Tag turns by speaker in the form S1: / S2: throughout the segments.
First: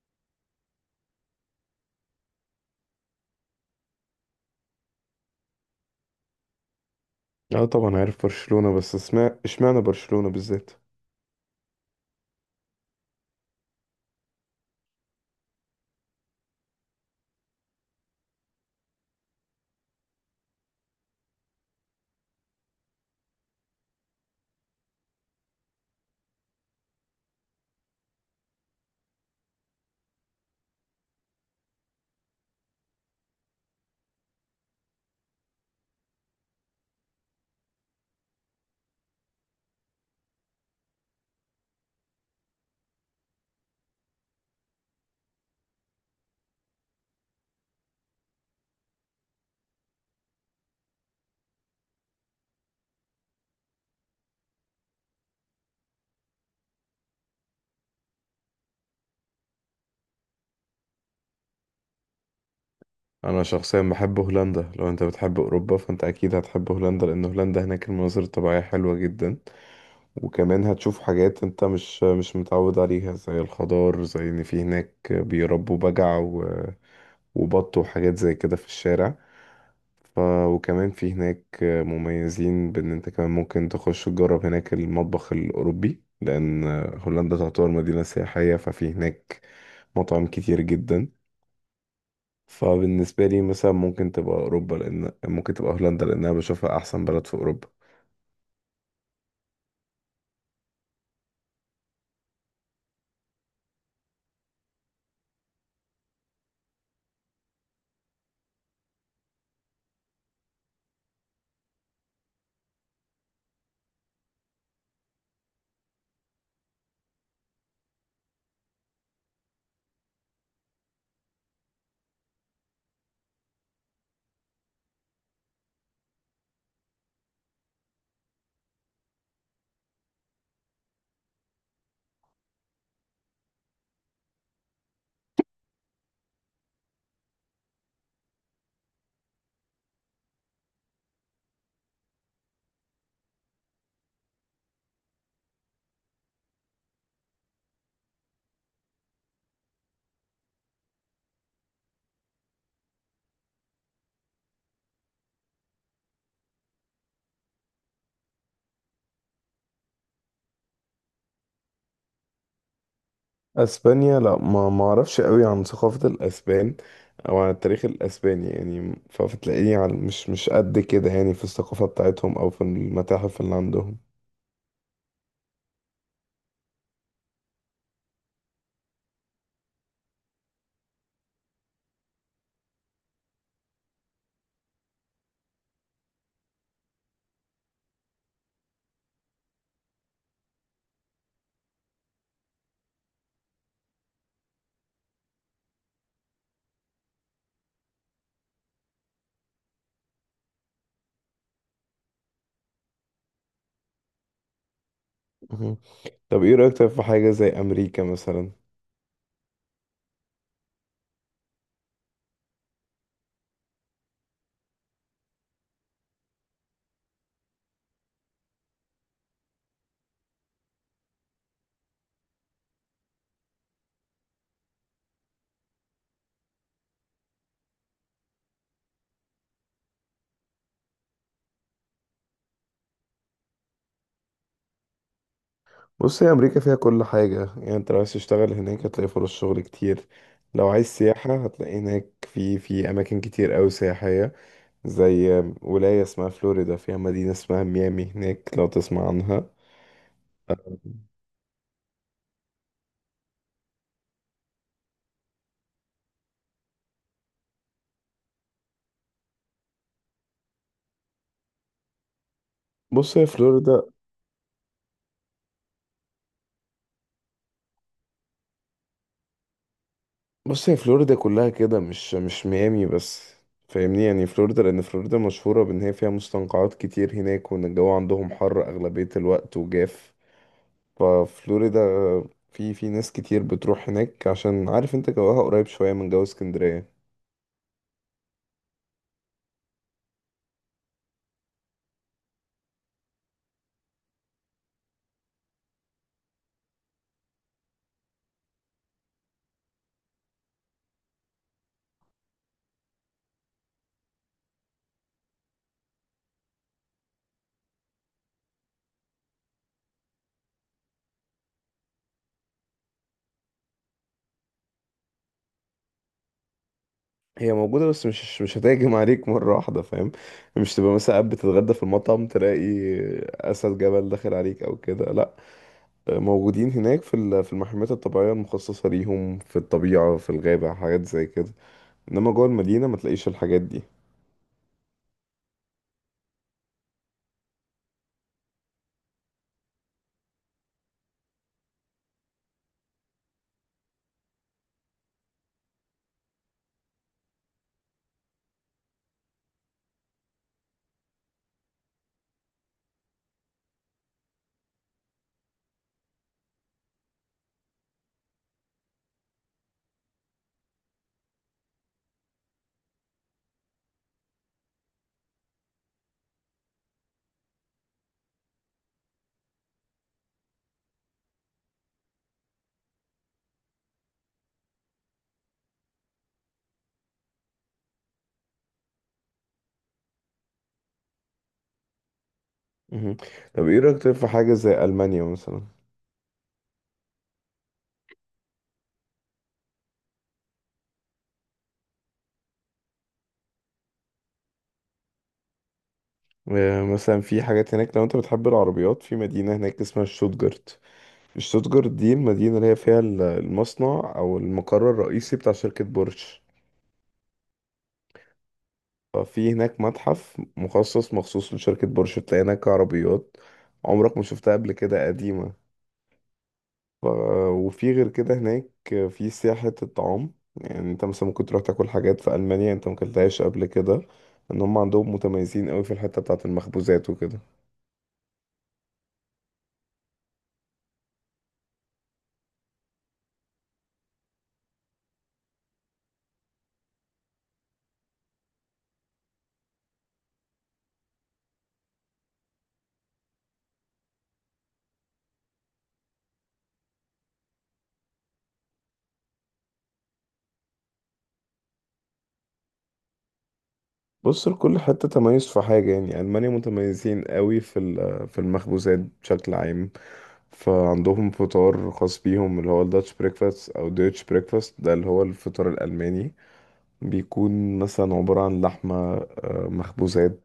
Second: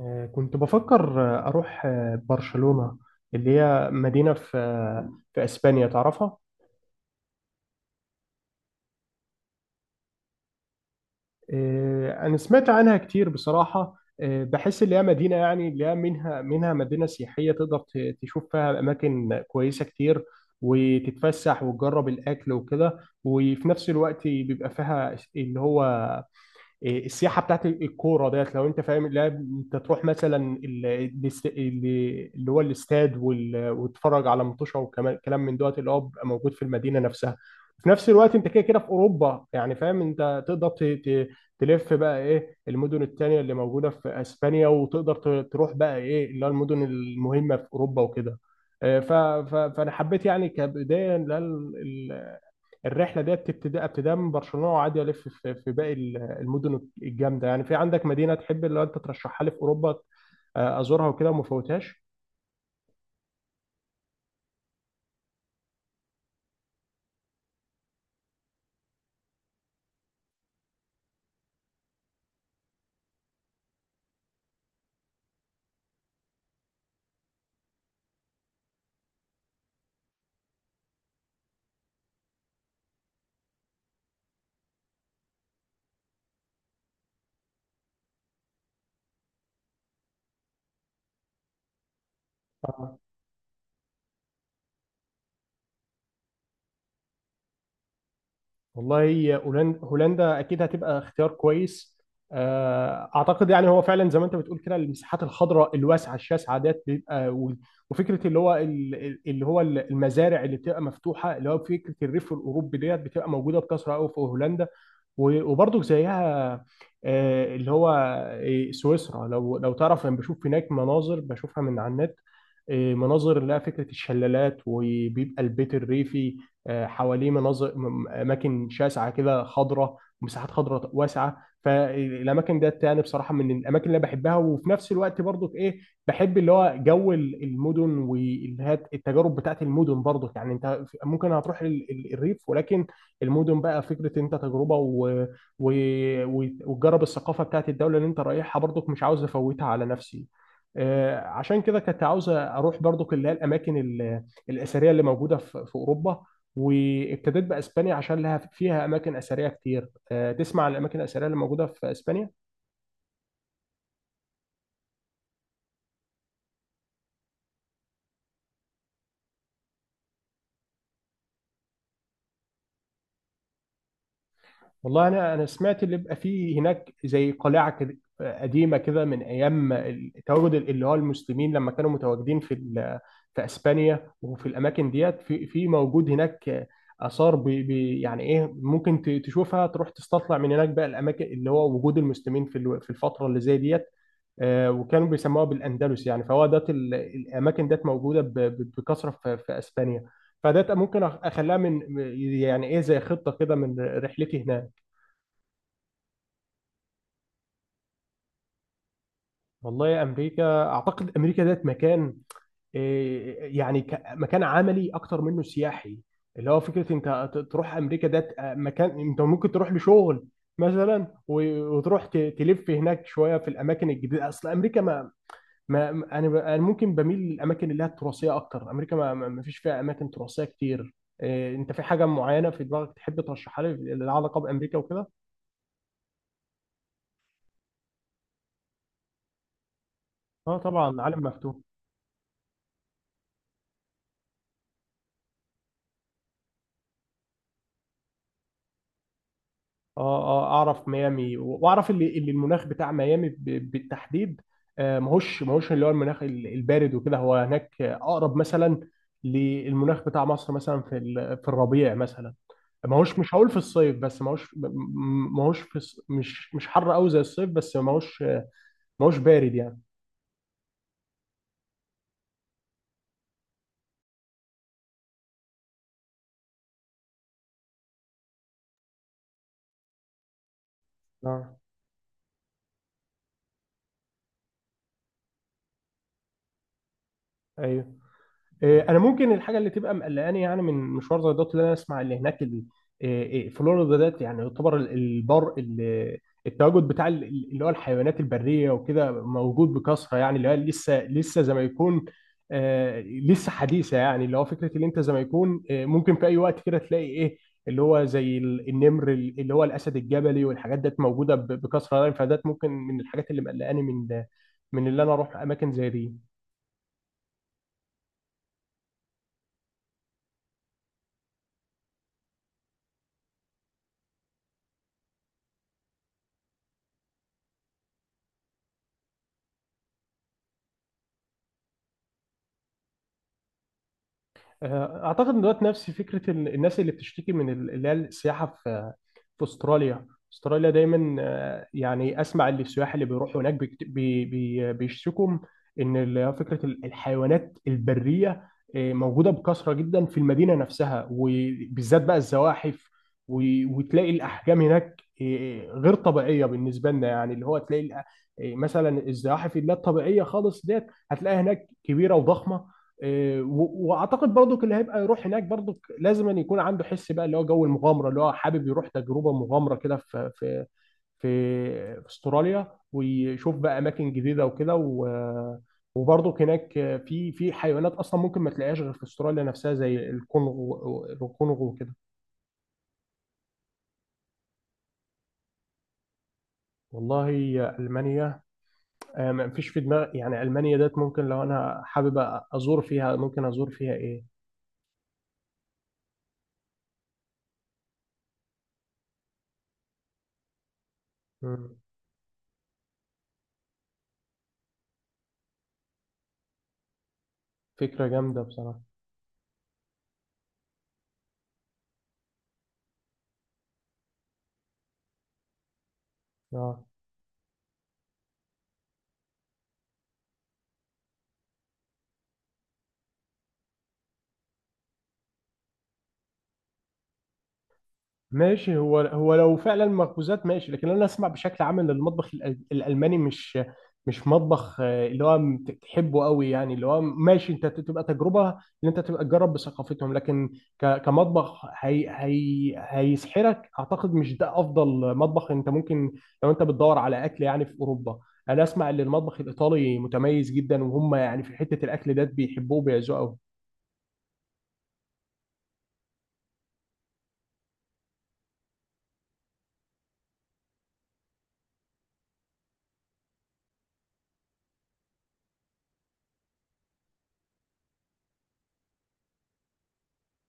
S1: كنت بفكر، أروح، برشلونة، اللي هي مدينة في في أسبانيا تعرفها.
S2: اه طبعا عارف برشلونة، بس اسمع اشمعنى برشلونة بالذات؟
S1: أنا سمعت عنها كتير بصراحة. بحس اللي هي مدينة، يعني اللي هي منها مدينة سياحية، تقدر تشوف فيها أماكن كويسة كتير، وتتفسح وتجرب الأكل وكده. وفي نفس الوقت بيبقى فيها اللي هو إيه، السياحه بتاعت الكوره ديت، لو انت فاهم. لا، انت تروح مثلا اللي هو الاستاد، وتتفرج على مطوشه، وكمان كلام من دوت اللي هو بيبقى موجود في المدينه نفسها. في نفس الوقت انت كده كده في اوروبا، يعني فاهم، انت تقدر تلف بقى ايه المدن التانية اللي موجوده في اسبانيا، وتقدر تروح بقى ايه اللي هو المدن المهمه في اوروبا وكده. آه، ف- فانا حبيت يعني كبدايه الرحله ديت، بتبتدي ابتداء من برشلونه، وعادي الف في باقي المدن الجامده. يعني في عندك مدينه تحب اللي انت ترشحها لي في اوروبا، ازورها وكده وما فوتهاش؟
S2: انا شخصيا بحب هولندا. لو انت بتحب اوروبا فانت اكيد هتحب هولندا، لان هولندا هناك المناظر الطبيعية حلوة جدا. وكمان هتشوف حاجات انت مش متعود عليها، زي الخضار، زي ان في هناك بيربوا بجع وبط وحاجات زي كده في الشارع. ف... وكمان في هناك مميزين بان انت كمان ممكن تخش تجرب هناك المطبخ الاوروبي، لان هولندا تعتبر مدينة سياحية، ففي هناك مطاعم كتير جدا. فبالنسبة لي مثلا ممكن تبقى أوروبا، لأن ممكن تبقى هولندا، لأن أنا بشوفها أحسن بلد في أوروبا.
S1: والله، هولندا، هولندا اكيد هتبقى اختيار كويس. اعتقد يعني هو فعلا زي ما انت بتقول كده، المساحات الخضراء الواسعه الشاسعه ديت بيبقى، وفكره اللي هو اللي هو المزارع اللي بتبقى مفتوحه، اللي هو فكره الريف الاوروبي ديت بتبقى موجوده بكثره قوي في هولندا. وبرضه زيها، آه، اللي هو آه، سويسرا. لو تعرف، انا بشوف هناك مناظر، بشوفها من على النت، مناظر اللي هي فكره الشلالات، وبيبقى البيت الريفي حواليه اماكن شاسعه كده خضراء، ومساحات خضراء واسعه. فالاماكن ديت يعني بصراحه من الاماكن اللي أنا بحبها. وفي نفس الوقت برضو ايه، بحب اللي هو جو المدن والتجارب بتاعت المدن. برضو يعني انت في- ممكن هتروح الريف، ولكن المدن بقى فكره انت تجربه، وتجرب الثقافه بتاعت الدوله اللي انت رايحها، برضو مش عاوز افوتها على نفسي. عشان كده كنت عاوز اروح برضو اللي هي الاماكن الاثريه اللي موجوده في اوروبا. وابتديت باسبانيا عشان لها فيها اماكن اثريه كتير. تسمع عن الاماكن الاثريه اللي موجوده في اسبانيا؟
S2: أسبانيا لا، ما أعرفش قوي عن ثقافة الأسبان أو عن التاريخ الأسباني، يعني مش قد كده يعني في الثقافة بتاعتهم أو في المتاحف اللي عندهم.
S1: والله، انا سمعت اللي بيبقى فيه هناك زي قلعه كده، قديمه كده، من ايام التواجد اللي هو المسلمين لما كانوا متواجدين في في اسبانيا. وفي الاماكن ديت في موجود هناك اثار بي يعني ايه، ممكن تشوفها، تروح تستطلع من هناك بقى الاماكن اللي هو وجود المسلمين في في الفتره اللي زي ديت. وكانوا بيسموها بالاندلس، يعني فهو ده الاماكن ديت موجوده بكثره في اسبانيا. فده ممكن اخليها من يعني ايه، زي خطه كده من رحلتي هناك.
S2: مهم. طب إيه رأيك طيب في حاجة زي أمريكا مثلا؟
S1: والله يا امريكا، اعتقد امريكا ديت مكان يعني مكان عملي اكتر منه سياحي. اللي هو فكره انت تروح امريكا ديت مكان انت ممكن تروح لشغل مثلا، وتروح تلف هناك شويه في الاماكن الجديده. اصل امريكا انا ممكن بميل للاماكن اللي هي التراثيه اكتر. امريكا ما فيش فيها اماكن تراثيه كتير. إيه، انت في حاجه معينه في دماغك تحب ترشحها لي، لها علاقه بامريكا وكده؟
S2: بص، هي أمريكا فيها كل حاجة. يعني أنت لو عايز تشتغل هناك هتلاقي فرص شغل كتير.
S1: اه،
S2: لو عايز
S1: طبعا، عالم
S2: سياحة
S1: مفتوح.
S2: هتلاقي هناك في أماكن كتير أوي سياحية، زي ولاية اسمها فلوريدا، فيها مدينة اسمها ميامي هناك، لو تسمع عنها.
S1: اه، اعرف ميامي واعرف اللي المناخ بتاع ميامي بالتحديد. ماهوش اللي هو المناخ البارد وكده. هو هناك اقرب مثلا للمناخ بتاع مصر مثلا في في الربيع مثلا.
S2: بص
S1: ماهوش،
S2: هي
S1: مش هقول في
S2: فلوريدا
S1: الصيف، بس ماهوش ماهوش في مش حر قوي زي الصيف، بس ماهوش ما هوش بارد يعني.
S2: بص، هي فلوريدا كلها كده، مش ميامي بس. فاهمني يعني؟ فلوريدا، لأن فلوريدا مشهورة بإن هي فيها مستنقعات كتير هناك، وإن الجو عندهم حر أغلبية الوقت وجاف.
S1: اه.
S2: ففلوريدا في ناس كتير بتروح هناك، عشان عارف انت جواها قريب شوية من جو اسكندرية.
S1: ايوه. إيه انا، ممكن الحاجه اللي تبقى مقلقاني يعني من مشوار زي دوت، اللي انا اسمع اللي هناك إيه، فلوريدا ديت يعني يعتبر التواجد بتاع اللي هو الحيوانات البريه وكده موجود بكثره. يعني اللي هو لسه زي ما يكون آه، لسه حديثه. يعني اللي هو فكره اللي انت زي ما يكون آه، ممكن في اي وقت كده تلاقي ايه، اللي هو زي اللي هو الاسد الجبلي والحاجات ديت موجوده بكثره يعني. فديت ممكن من الحاجات اللي مقلقاني من اللي انا اروح اماكن زي دي.
S2: هي موجودة، بس مش هتهجم عليك مرة واحدة، فاهم؟ مش تبقى مثلا قاعد بتتغدى في المطعم تلاقي أسد جبل داخل عليك أو كده، لأ. موجودين هناك في المحميات الطبيعية المخصصة ليهم، في الطبيعة، في الغابة، حاجات زي كده. إنما جوه المدينة ما تلاقيش الحاجات دي.
S1: اعتقد ان دلوقتي نفس فكره الناس اللي بتشتكي من اللي هي السياحه في استراليا. استراليا دايما يعني اسمع اللي السياح اللي بيروحوا هناك بيكت- بي بي بيشتكوا ان فكره الحيوانات البريه موجوده بكثره جدا في المدينه نفسها، وبالذات بقى الزواحف. وتلاقي الاحجام هناك غير طبيعيه بالنسبه لنا. يعني اللي هو تلاقي مثلا الزواحف اللي هي الطبيعيه خالص ديت هتلاقيها هناك كبيره وضخمه. واعتقد برضك اللي هيبقى يروح هناك برضك لازم أن يكون عنده حس بقى اللي هو جو المغامره، اللي هو حابب يروح تجربه مغامره كده في استراليا، ويشوف بقى اماكن جديده وكده. وبرضك هناك في حيوانات اصلا ممكن ما تلاقيهاش غير في استراليا نفسها، زي الكونغو، الكونغو وكده.
S2: مهم. طب إيه رأيك طيب في حاجة زي ألمانيا مثلا؟
S1: والله، المانيا ما فيش في دماغي. يعني المانيا ديت ممكن لو انا حابب ازور فيها، ممكن ازور فيها ايه؟
S2: مثلا في حاجات هناك، لو أنت بتحب العربيات، في مدينة هناك اسمها شتوتجارت.
S1: مم،
S2: شتوتجارت دي المدينة اللي هي فيها المصنع أو المقر الرئيسي بتاع شركة بورش.
S1: فكره جامده بصراحه.
S2: في هناك متحف مخصص مخصوص لشركة بورش، بتلاقي هناك عربيات عمرك ما شفتها قبل كده، قديمة.
S1: آه.
S2: ف... وفي غير كده هناك في سياحة الطعام. يعني انت مثلا ممكن تروح تاكل حاجات في ألمانيا انت مكلتهاش قبل كده، ان هم عندهم متميزين قوي في الحتة بتاعة المخبوزات وكده.
S1: ماشي، هو هو لو فعلا مخبوزات ماشي. لكن انا اسمع بشكل عام ان المطبخ الالماني مش مطبخ اللي هو تحبه قوي. يعني اللي هو ماشي، انت تبقى تجربه ان انت تبقى تجرب بثقافتهم، لكن كمطبخ هي هيسحرك، اعتقد مش ده افضل مطبخ انت ممكن، لو انت بتدور على اكل يعني في اوروبا. انا اسمع ان المطبخ الايطالي متميز جدا، وهم يعني في حته الاكل ده بيحبوه وبيعزوه
S2: بص، لكل حتة تميز في حاجة. يعني ألمانيا متميزين قوي في المخبوزات بشكل عام. فعندهم فطار خاص بيهم، اللي هو الداتش بريكفاست او ديتش بريكفاست، ده اللي هو الفطار الألماني. بيكون مثلا عبارة عن لحمة، مخبوزات،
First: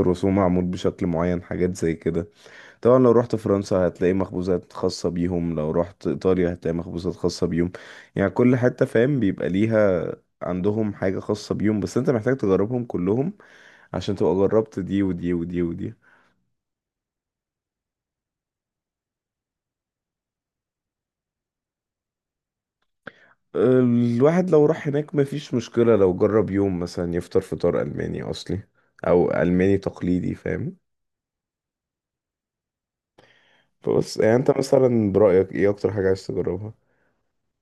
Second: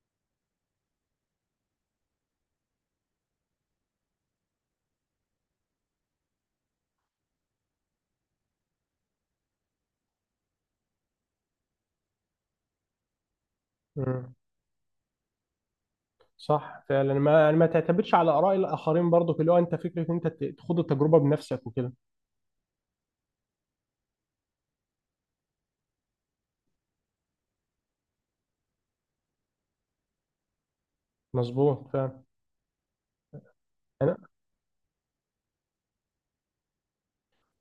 S2: الرسوم معمول بشكل معين، حاجات زي كده. طبعا لو رحت فرنسا هتلاقي مخبوزات خاصة بيهم، لو رحت إيطاليا هتلاقي مخبوزات خاصة بيهم. يعني كل حتة فاهم بيبقى ليها عندهم حاجة خاصة بيهم، بس انت محتاج تجربهم كلهم عشان
S1: قوي.
S2: تبقى جربت دي ودي ودي ودي.
S1: صح فعلا. ما يعني ما تعتمدش على اراء الاخرين برضو. اللي هو انت فكره ان انت تخوض التجربه بنفسك وكده.
S2: الواحد لو راح هناك مفيش مشكلة لو جرب يوم مثلا يفطر فطار ألماني أصلي، أو ألماني تقليدي، فاهم؟
S1: مظبوط فعلا.
S2: فبص، يعني انت مثلا برأيك ايه اكتر حاجة عايز تجربها؟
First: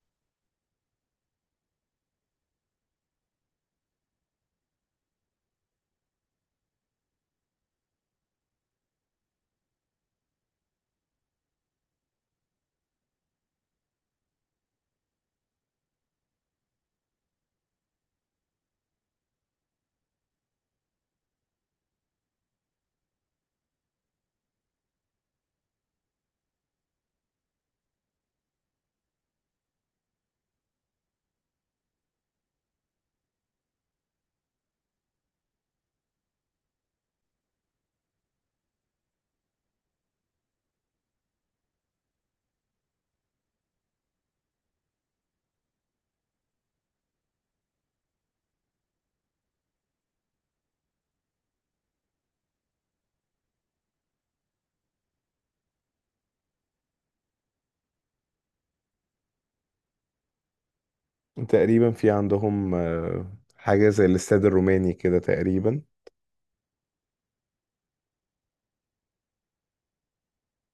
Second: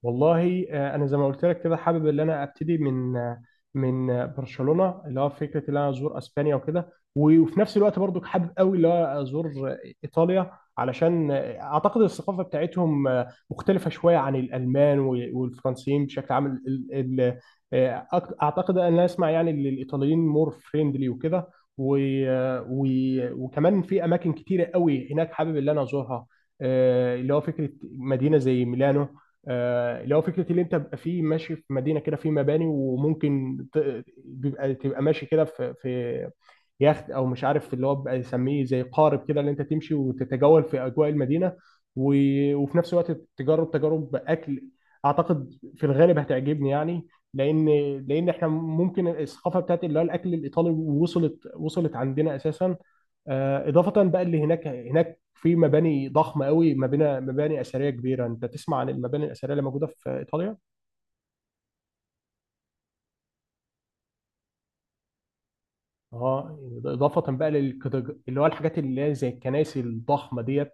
S1: والله، انا زي ما قلت لك كده، حابب ان انا ابتدي من برشلونه، اللي هو فكره ان انا ازور اسبانيا وكده. وفي نفس الوقت برضو حابب قوي اللي هو ازور آه، ايطاليا، علشان اعتقد الثقافه بتاعتهم مختلفه شويه عن الالمان والفرنسيين بشكل عام. اعتقد ان انا اسمع يعني ان الايطاليين مور فريندلي وكده. و- وكمان في اماكن كتيره قوي هناك حابب ان انا ازورها. اللي هو فكره مدينه زي ميلانو، اللي هو فكره اللي انت بيبقى فيه ماشي في مدينه كده في مباني، وممكن ت- بيبقى تبقى ماشي كده في يخت، او مش عارف اللي هو بيبقى يسميه زي قارب كده، اللي انت تمشي وتتجول في اجواء المدينه. وفي نفس الوقت تجرب تجارب اكل، اعتقد في الغالب هتعجبني يعني، لان لان احنا ممكن الثقافه بتاعت اللي هو الاكل الايطالي وصلت وصلت عندنا اساسا. اضافه بقى اللي هناك، هناك في مباني ضخمه قوي، مباني مباني اثريه كبيره. انت تسمع عن المباني الاثريه اللي موجوده في ايطاليا.
S2: تقريبا في عندهم حاجة زي الاستاد الروماني كده تقريبا.
S1: اه، اضافه بقى اللي هو الحاجات اللي هي زي الكنائس الضخمه ديت.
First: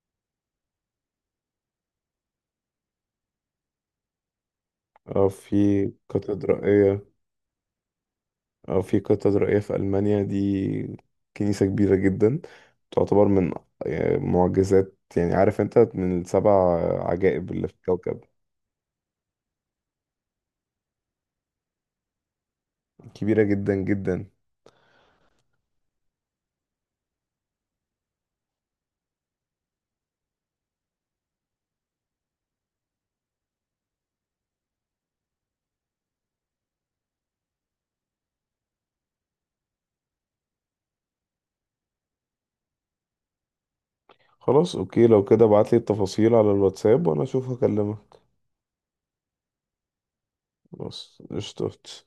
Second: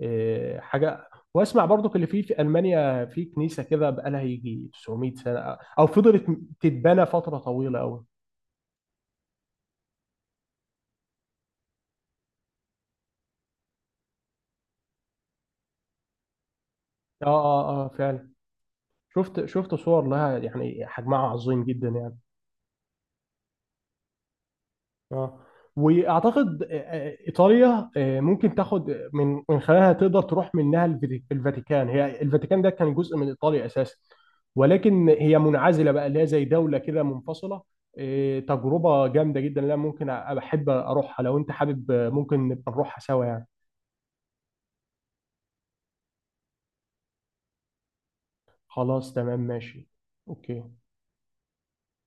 S1: حاجه، واسمع برضو اللي في المانيا في كنيسه كده، بقى لها يجي 900
S2: اه،
S1: سنه، او
S2: في
S1: فضلت
S2: كاتدرائية.
S1: تتبنى فتره طويله قوي.
S2: اه، في كاتدرائية في ألمانيا دي، كنيسة كبيرة جدا، تعتبر من معجزات، يعني عارف انت، من السبع
S1: اه
S2: عجائب اللي في
S1: اه اه،
S2: الكوكب.
S1: فعلا. شفت شفت صور لها، يعني حجمها عظيم جدا يعني.
S2: كبيرة جدا جدا.
S1: اه، واعتقد ايطاليا ممكن تاخد من خلالها، تقدر تروح منها الفاتيكان. هي الفاتيكان ده كان جزء من ايطاليا اساسا، ولكن هي منعزله بقى، اللي هي زي دوله كده منفصله. تجربه جامده جدا، لا ممكن احب اروحها. لو انت حابب ممكن نبقى نروحها سوا يعني.
S2: خلاص اوكي، لو كده ابعتلي التفاصيل على الواتساب وانا اشوف هكلمك.
S1: خلاص تمام، ماشي. اوكي.
S2: خلاص قشطة.